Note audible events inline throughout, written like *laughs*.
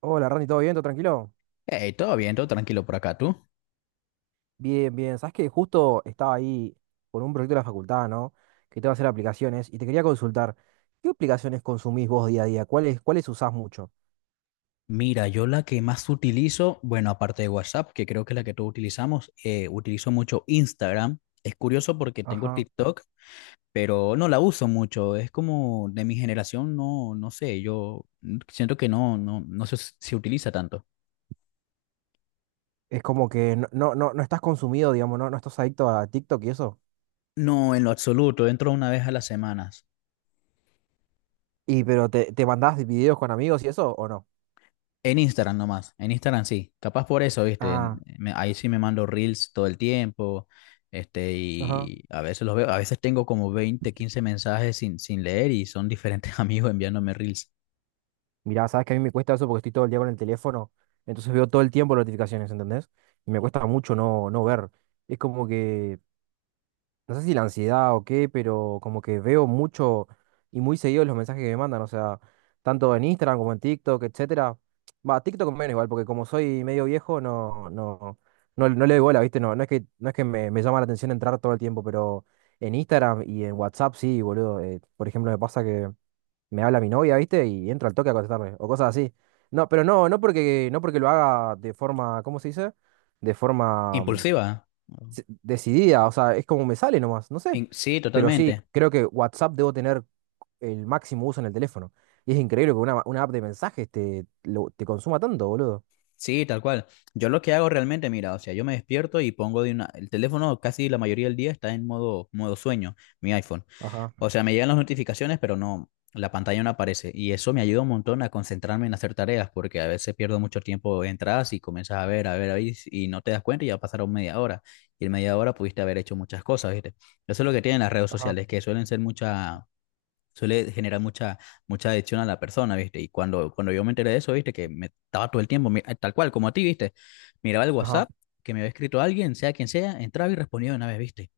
Hola, Randy, ¿todo bien? ¿Todo tranquilo? Hey, todo bien, todo tranquilo por acá, tú. Bien, bien. Sabes que justo estaba ahí con un proyecto de la facultad, ¿no? Que te va a hacer aplicaciones y te quería consultar, ¿qué aplicaciones consumís vos día a día? ¿¿Cuáles usás mucho? Mira, yo la que más utilizo, bueno, aparte de WhatsApp, que creo que es la que todos utilizamos, utilizo mucho Instagram. Es curioso porque tengo Ajá. TikTok, pero no la uso mucho. Es como de mi generación, no, no sé, yo siento que no se utiliza tanto. Es como que no, no, no, no estás consumido, digamos, no, no estás adicto a TikTok y eso. No, en lo absoluto, entro una vez a las semanas. Y pero te mandás videos con amigos y eso, ¿o no? En Instagram nomás, en Instagram sí, capaz por eso, viste, Ah, ahí sí me mando reels todo el tiempo, ajá. y a veces los veo, a veces tengo como 20 15 mensajes sin leer y son diferentes *laughs* amigos enviándome reels. Mirá, sabes que a mí me cuesta eso porque estoy todo el día con el teléfono, entonces veo todo el tiempo notificaciones, ¿entendés? Y me cuesta mucho no, no ver. Es como que no sé si la ansiedad o qué, pero como que veo mucho y muy seguido los mensajes que me mandan, o sea, tanto en Instagram como en TikTok, etcétera. Va, TikTok menos igual, porque como soy medio viejo, no, no, no, no le doy bola, ¿viste? No, no es que, no es que me llama la atención entrar todo el tiempo, pero en Instagram y en WhatsApp sí, boludo. Por ejemplo, me pasa que me habla mi novia, ¿viste? Y entro al toque a contestarle, o cosas así. No, pero no, no porque, no porque lo haga de forma, ¿cómo se dice? De forma Impulsiva, ¿no? Decidida, o sea, es como me sale nomás, no sé. Sí, Pero sí, totalmente. creo que WhatsApp debo tener el máximo uso en el teléfono. Y es increíble que una app de mensajes te, te consuma tanto, boludo. Sí, tal cual. Yo lo que hago realmente, mira, o sea, yo me despierto y pongo de una, el teléfono casi la mayoría del día está en modo sueño, mi iPhone. Ajá, O sea, me llegan las notificaciones, pero no, la pantalla no aparece. Y eso me ayuda un montón a concentrarme en hacer tareas, porque a veces pierdo mucho tiempo, entras y comienzas a ver, a ver, a ver, y no te das cuenta y ya pasaron media hora. Y en media hora pudiste haber hecho muchas cosas, ¿viste? Eso es lo que tienen las redes ajá, sociales, que suele generar mucha adicción a la persona, ¿viste? Y cuando yo me enteré de eso, ¿viste? Que me estaba todo el tiempo, tal cual, como a ti, ¿viste? Miraba el ajá. WhatsApp, que me había escrito alguien, sea quien sea, entraba y respondía de una vez, ¿viste?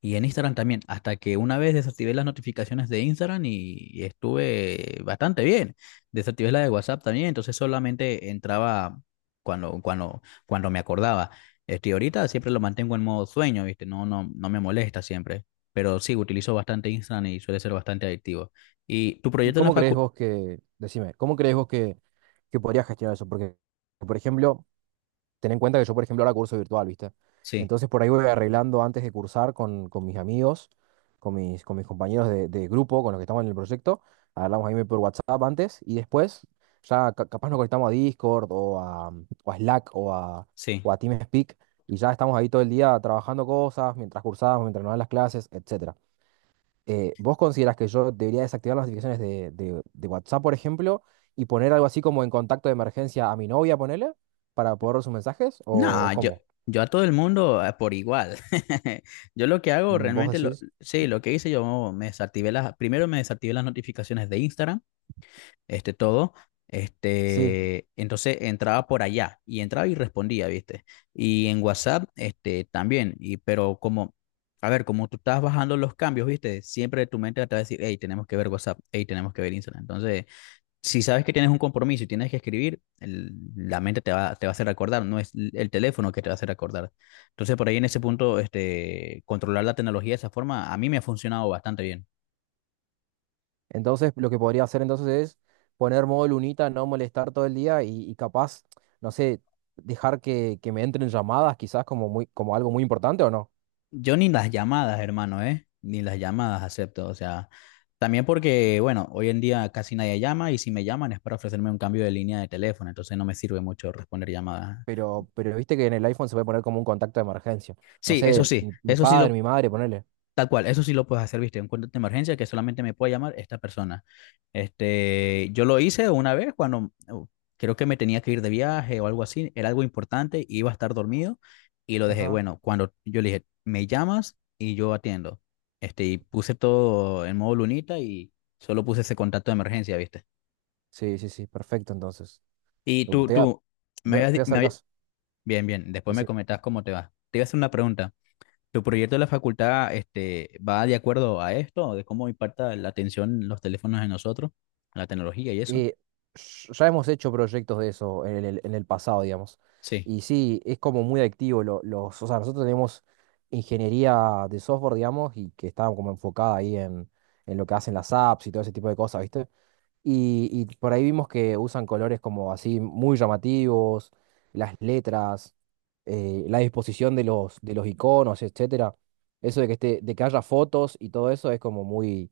Y en Instagram también, hasta que una vez desactivé las notificaciones de Instagram y estuve bastante bien. Desactivé la de WhatsApp también, entonces solamente entraba cuando me acordaba. Ahorita siempre lo mantengo en modo sueño, ¿viste? No, no, no me molesta siempre. Pero sí, utilizo bastante Instagram y suele ser bastante adictivo. ¿Y tu ¿Y proyecto en la cómo crees facu? vos que, decime, cómo crees vos que podrías gestionar eso? Porque, por ejemplo, ten en cuenta que yo, por ejemplo, ahora curso virtual, ¿viste? Sí, Entonces por ahí voy arreglando antes de cursar con mis amigos, con mis compañeros de grupo, con los que estamos en el proyecto. Hablamos ahí por WhatsApp antes y después ya capaz nos conectamos a Discord o a Slack sí. o a TeamSpeak y ya estamos ahí todo el día trabajando cosas, mientras cursamos, mientras nos dan las clases, etcétera. ¿Vos considerás que yo debería desactivar las notificaciones de, de WhatsApp, por ejemplo, y poner algo así como en contacto de emergencia a mi novia, ponele, para poder ver sus mensajes? O No, yo, cómo? yo a todo el mundo por igual. *laughs* Yo lo que hago Mm, ¿vos realmente, decís? sí, lo que hice, yo me desactivé las, primero me desactivé las notificaciones de Instagram, todo, Sí. Entonces entraba por allá y entraba y respondía, ¿viste? Y en WhatsApp, también, pero como, a ver, como tú estás bajando los cambios, ¿viste? Siempre tu mente te va a decir, hey, tenemos que ver WhatsApp, hey, tenemos que ver Instagram. Entonces, si sabes que tienes un compromiso y tienes que escribir, la mente te va a hacer recordar, no es el teléfono que te va a hacer recordar. Entonces, por ahí en ese punto, controlar la tecnología de esa forma, a mí me ha funcionado bastante bien. Entonces, lo que podría hacer entonces es poner modo lunita, no molestar todo el día y capaz, no sé, dejar que me entren llamadas, quizás como, muy, como algo muy importante o no. Yo ni las llamadas, hermano, ¿eh? Ni las llamadas acepto. O sea, también porque, bueno, hoy en día casi nadie llama y si me llaman es para ofrecerme un cambio de línea de teléfono, entonces no me sirve mucho responder llamadas. Pero viste que en el iPhone se puede poner como un contacto de emergencia. No Sí, eso sé, sí, mi eso sí padre, lo... mi madre, ponele. Tal cual, eso sí lo puedes hacer, viste, un contacto de emergencia que solamente me puede llamar esta persona. Yo lo hice una vez cuando creo que me tenía que ir de viaje o algo así, era algo importante, iba a estar dormido y lo dejé. Ajá. Bueno, cuando yo le dije, me llamas y yo atiendo. Y puse todo en modo lunita y solo puse ese contacto de emergencia, viste. Sí, sí, sí, perfecto entonces. Y Te voy a, me te habías, voy di- a me hacer había- caso. bien, bien, después me Decir, comentabas cómo te va. Te iba a hacer una pregunta. ¿Tu proyecto de la facultad, va de acuerdo a esto, de cómo impacta la atención los teléfonos en nosotros, la tecnología y eso? eh, ya hemos hecho proyectos de eso en el pasado, digamos. Sí. Y sí, es como muy adictivo. Los, o sea, nosotros tenemos ingeniería de software, digamos, y que está como enfocada ahí en lo que hacen las apps y todo ese tipo de cosas, ¿viste? Y por ahí vimos que usan colores como así muy llamativos, las letras, la disposición de los iconos, etcétera. Eso de que esté, de que haya fotos y todo eso es como muy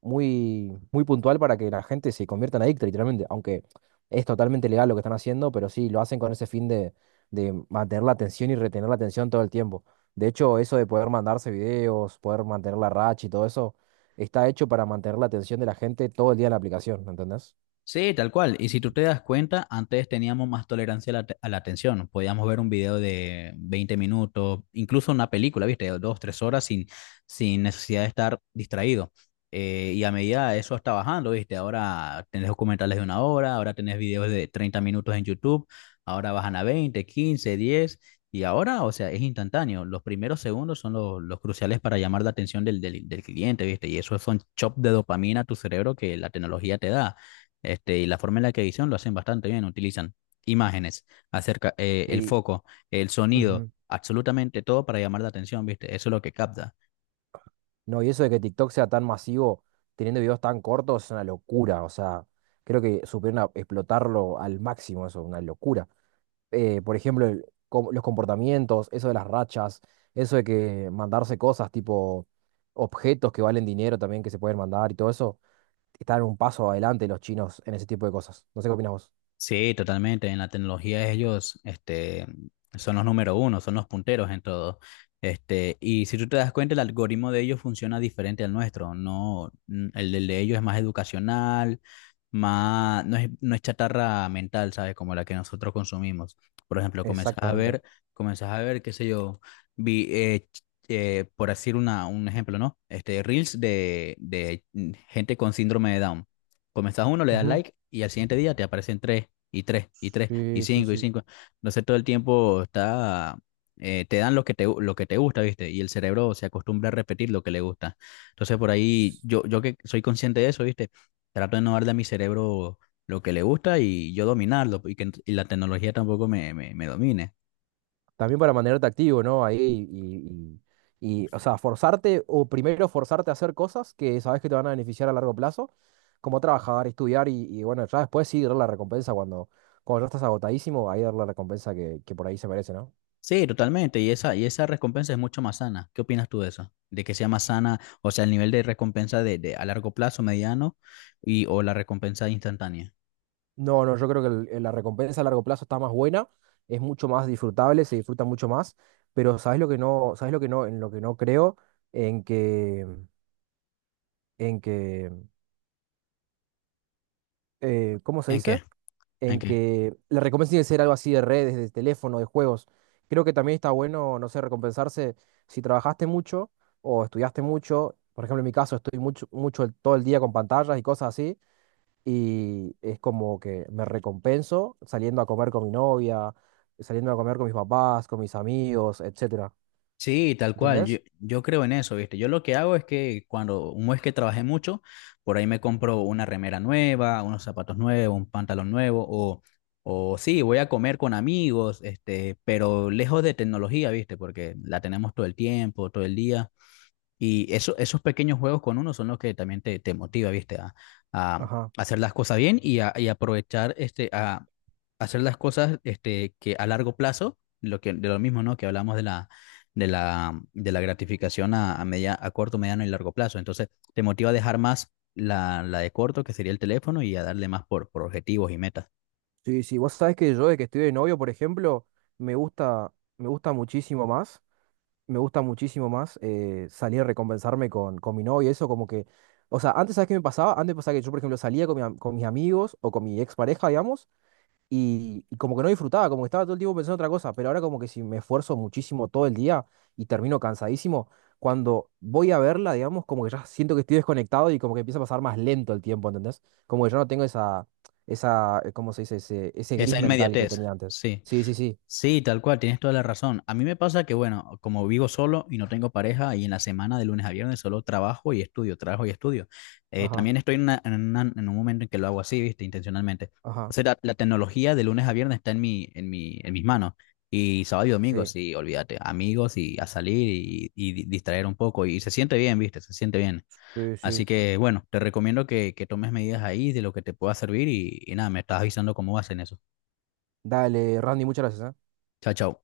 muy, muy puntual para que la gente se convierta en adicta, literalmente. Aunque es totalmente legal lo que están haciendo, pero sí, lo hacen con ese fin de mantener la atención y retener la atención todo el tiempo. De hecho, eso de poder mandarse videos, poder mantener la racha y todo eso, está hecho para mantener la atención de la gente todo el día en la aplicación, ¿entendés? Sí, tal cual. Y si tú te das cuenta, antes teníamos más tolerancia a a la atención. Podíamos ver un video de 20 minutos, incluso una película, ¿viste? De 2, 3 horas sin necesidad de estar distraído. Y a medida de eso está bajando, ¿viste? Ahora tenés documentales de una hora, ahora tenés videos de 30 minutos en YouTube, ahora bajan a 20, 15, 10. Y ahora, o sea, es instantáneo. Los primeros segundos son los cruciales para llamar la atención del cliente, ¿viste? Y eso son chops de dopamina a tu cerebro que la tecnología te da. Y la forma en la que edición lo hacen bastante bien, utilizan imágenes, acerca, el Sí. foco, el sonido, Ujú. absolutamente todo para llamar la atención, ¿viste? Eso es lo que capta. No, y eso de que TikTok sea tan masivo, teniendo videos tan cortos, es una locura. O sea, creo que supieron explotarlo al máximo, eso, una locura. Por ejemplo, los comportamientos, eso de las rachas, eso de que mandarse cosas tipo objetos que valen dinero también que se pueden mandar y todo eso, están un paso adelante los chinos en ese tipo de cosas. No sé qué opinas vos. Sí, totalmente. En la tecnología ellos, son los número uno, son los punteros en todo. Y si tú te das cuenta, el algoritmo de ellos funciona diferente al nuestro. No, el del de ellos es más educacional, más, no es chatarra mental, ¿sabes? Como la que nosotros consumimos. Por ejemplo, comenzás a Exactamente. ver, comenzás a ver, qué sé yo, por decir un ejemplo, ¿no? Reels de gente con síndrome de Down. Comenzás uno, le das Ujú. like y al siguiente día te aparecen tres y tres, y tres, y Sí, sí, cinco, y sí. cinco. Entonces todo el tiempo está, te dan lo que lo que te gusta, ¿viste? Y el cerebro se acostumbra a repetir lo que le gusta. Entonces por ahí, yo que soy consciente de eso, ¿viste? Trato de no darle a mi cerebro lo que le gusta y yo dominarlo, y la tecnología tampoco me domine. También para mantenerte activo, ¿no? Ahí y, y, o sea, forzarte, o primero forzarte a hacer cosas que sabes que te van a beneficiar a largo plazo, como trabajar, estudiar y bueno, ya después sí dar la recompensa cuando, cuando ya estás agotadísimo, ahí dar la recompensa que por ahí se merece, ¿no? Sí, totalmente, y esa recompensa es mucho más sana. ¿Qué opinas tú de eso? De que sea más sana, o sea, el nivel de recompensa de a largo plazo, mediano, o la recompensa instantánea. No, no, yo creo que la recompensa a largo plazo está más buena, es mucho más disfrutable, se disfruta mucho más, pero ¿sabes lo que no, sabes lo que no, en lo que no creo? En que, en que, ¿cómo se ¿En dice? qué? ¿En En qué? que la recompensa tiene que ser algo así de redes, de teléfono, de juegos. Creo que también está bueno, no sé, recompensarse si trabajaste mucho o estudiaste mucho. Por ejemplo, en mi caso estoy mucho, mucho todo el día con pantallas y cosas así. Y es como que me recompenso saliendo a comer con mi novia, saliendo a comer con mis papás, con mis amigos, etcétera. Sí, tal cual. Yo, ¿Entendés? yo creo en eso, ¿viste? Yo lo que hago es que cuando un mes que trabajé mucho, por ahí me compro una remera nueva, unos zapatos nuevos, un pantalón nuevo, o, sí, voy a comer con amigos, pero lejos de tecnología, ¿viste? Porque la tenemos todo el tiempo, todo el día. Y esos pequeños juegos con uno son los que también te motiva, ¿viste? A Ajá. hacer las cosas bien y aprovechar, a hacer las cosas, que a largo plazo, de lo mismo, ¿no? Que hablamos de la gratificación a corto, mediano y largo plazo. Entonces, te motiva a dejar más la de corto, que sería el teléfono, y a darle más por objetivos y metas. Sí, sí. Vos sabés que yo de que estoy de novio, por ejemplo, me gusta muchísimo más me gusta muchísimo más salir a recompensarme con mi novia, eso como que, o sea, antes, ¿sabes qué me pasaba? Antes pasaba que yo, por ejemplo, salía con, con mis amigos o con mi expareja, digamos, y como que no disfrutaba, como que estaba todo el tiempo pensando en otra cosa, pero ahora como que si me esfuerzo muchísimo todo el día y termino cansadísimo, cuando voy a verla, digamos, como que ya siento que estoy desconectado y como que empieza a pasar más lento el tiempo, ¿entendés? Como que yo no tengo esa, esa, ¿cómo se dice? Ese gris Esa mental que inmediatez, tenía antes. sí. Sí, sí, sí. Sí, tal cual, tienes toda la razón. A mí me pasa que, bueno, como vivo solo y no tengo pareja y en la semana de lunes a viernes solo trabajo y estudio, trabajo y estudio. Ajá, También estoy en un momento en que lo hago así, viste, intencionalmente. O ajá. sea, la tecnología de lunes a viernes está en mis manos. Y sábado y domingo, Sí, sí, olvídate, amigos y a salir distraer un poco. Y se siente bien, viste, se siente bien. sí, Así sí. que, bueno, te recomiendo que tomes medidas ahí de lo que te pueda servir y nada, me estás avisando cómo vas en eso. Dale, Randy, muchas gracias, ¿eh? Chao, chao.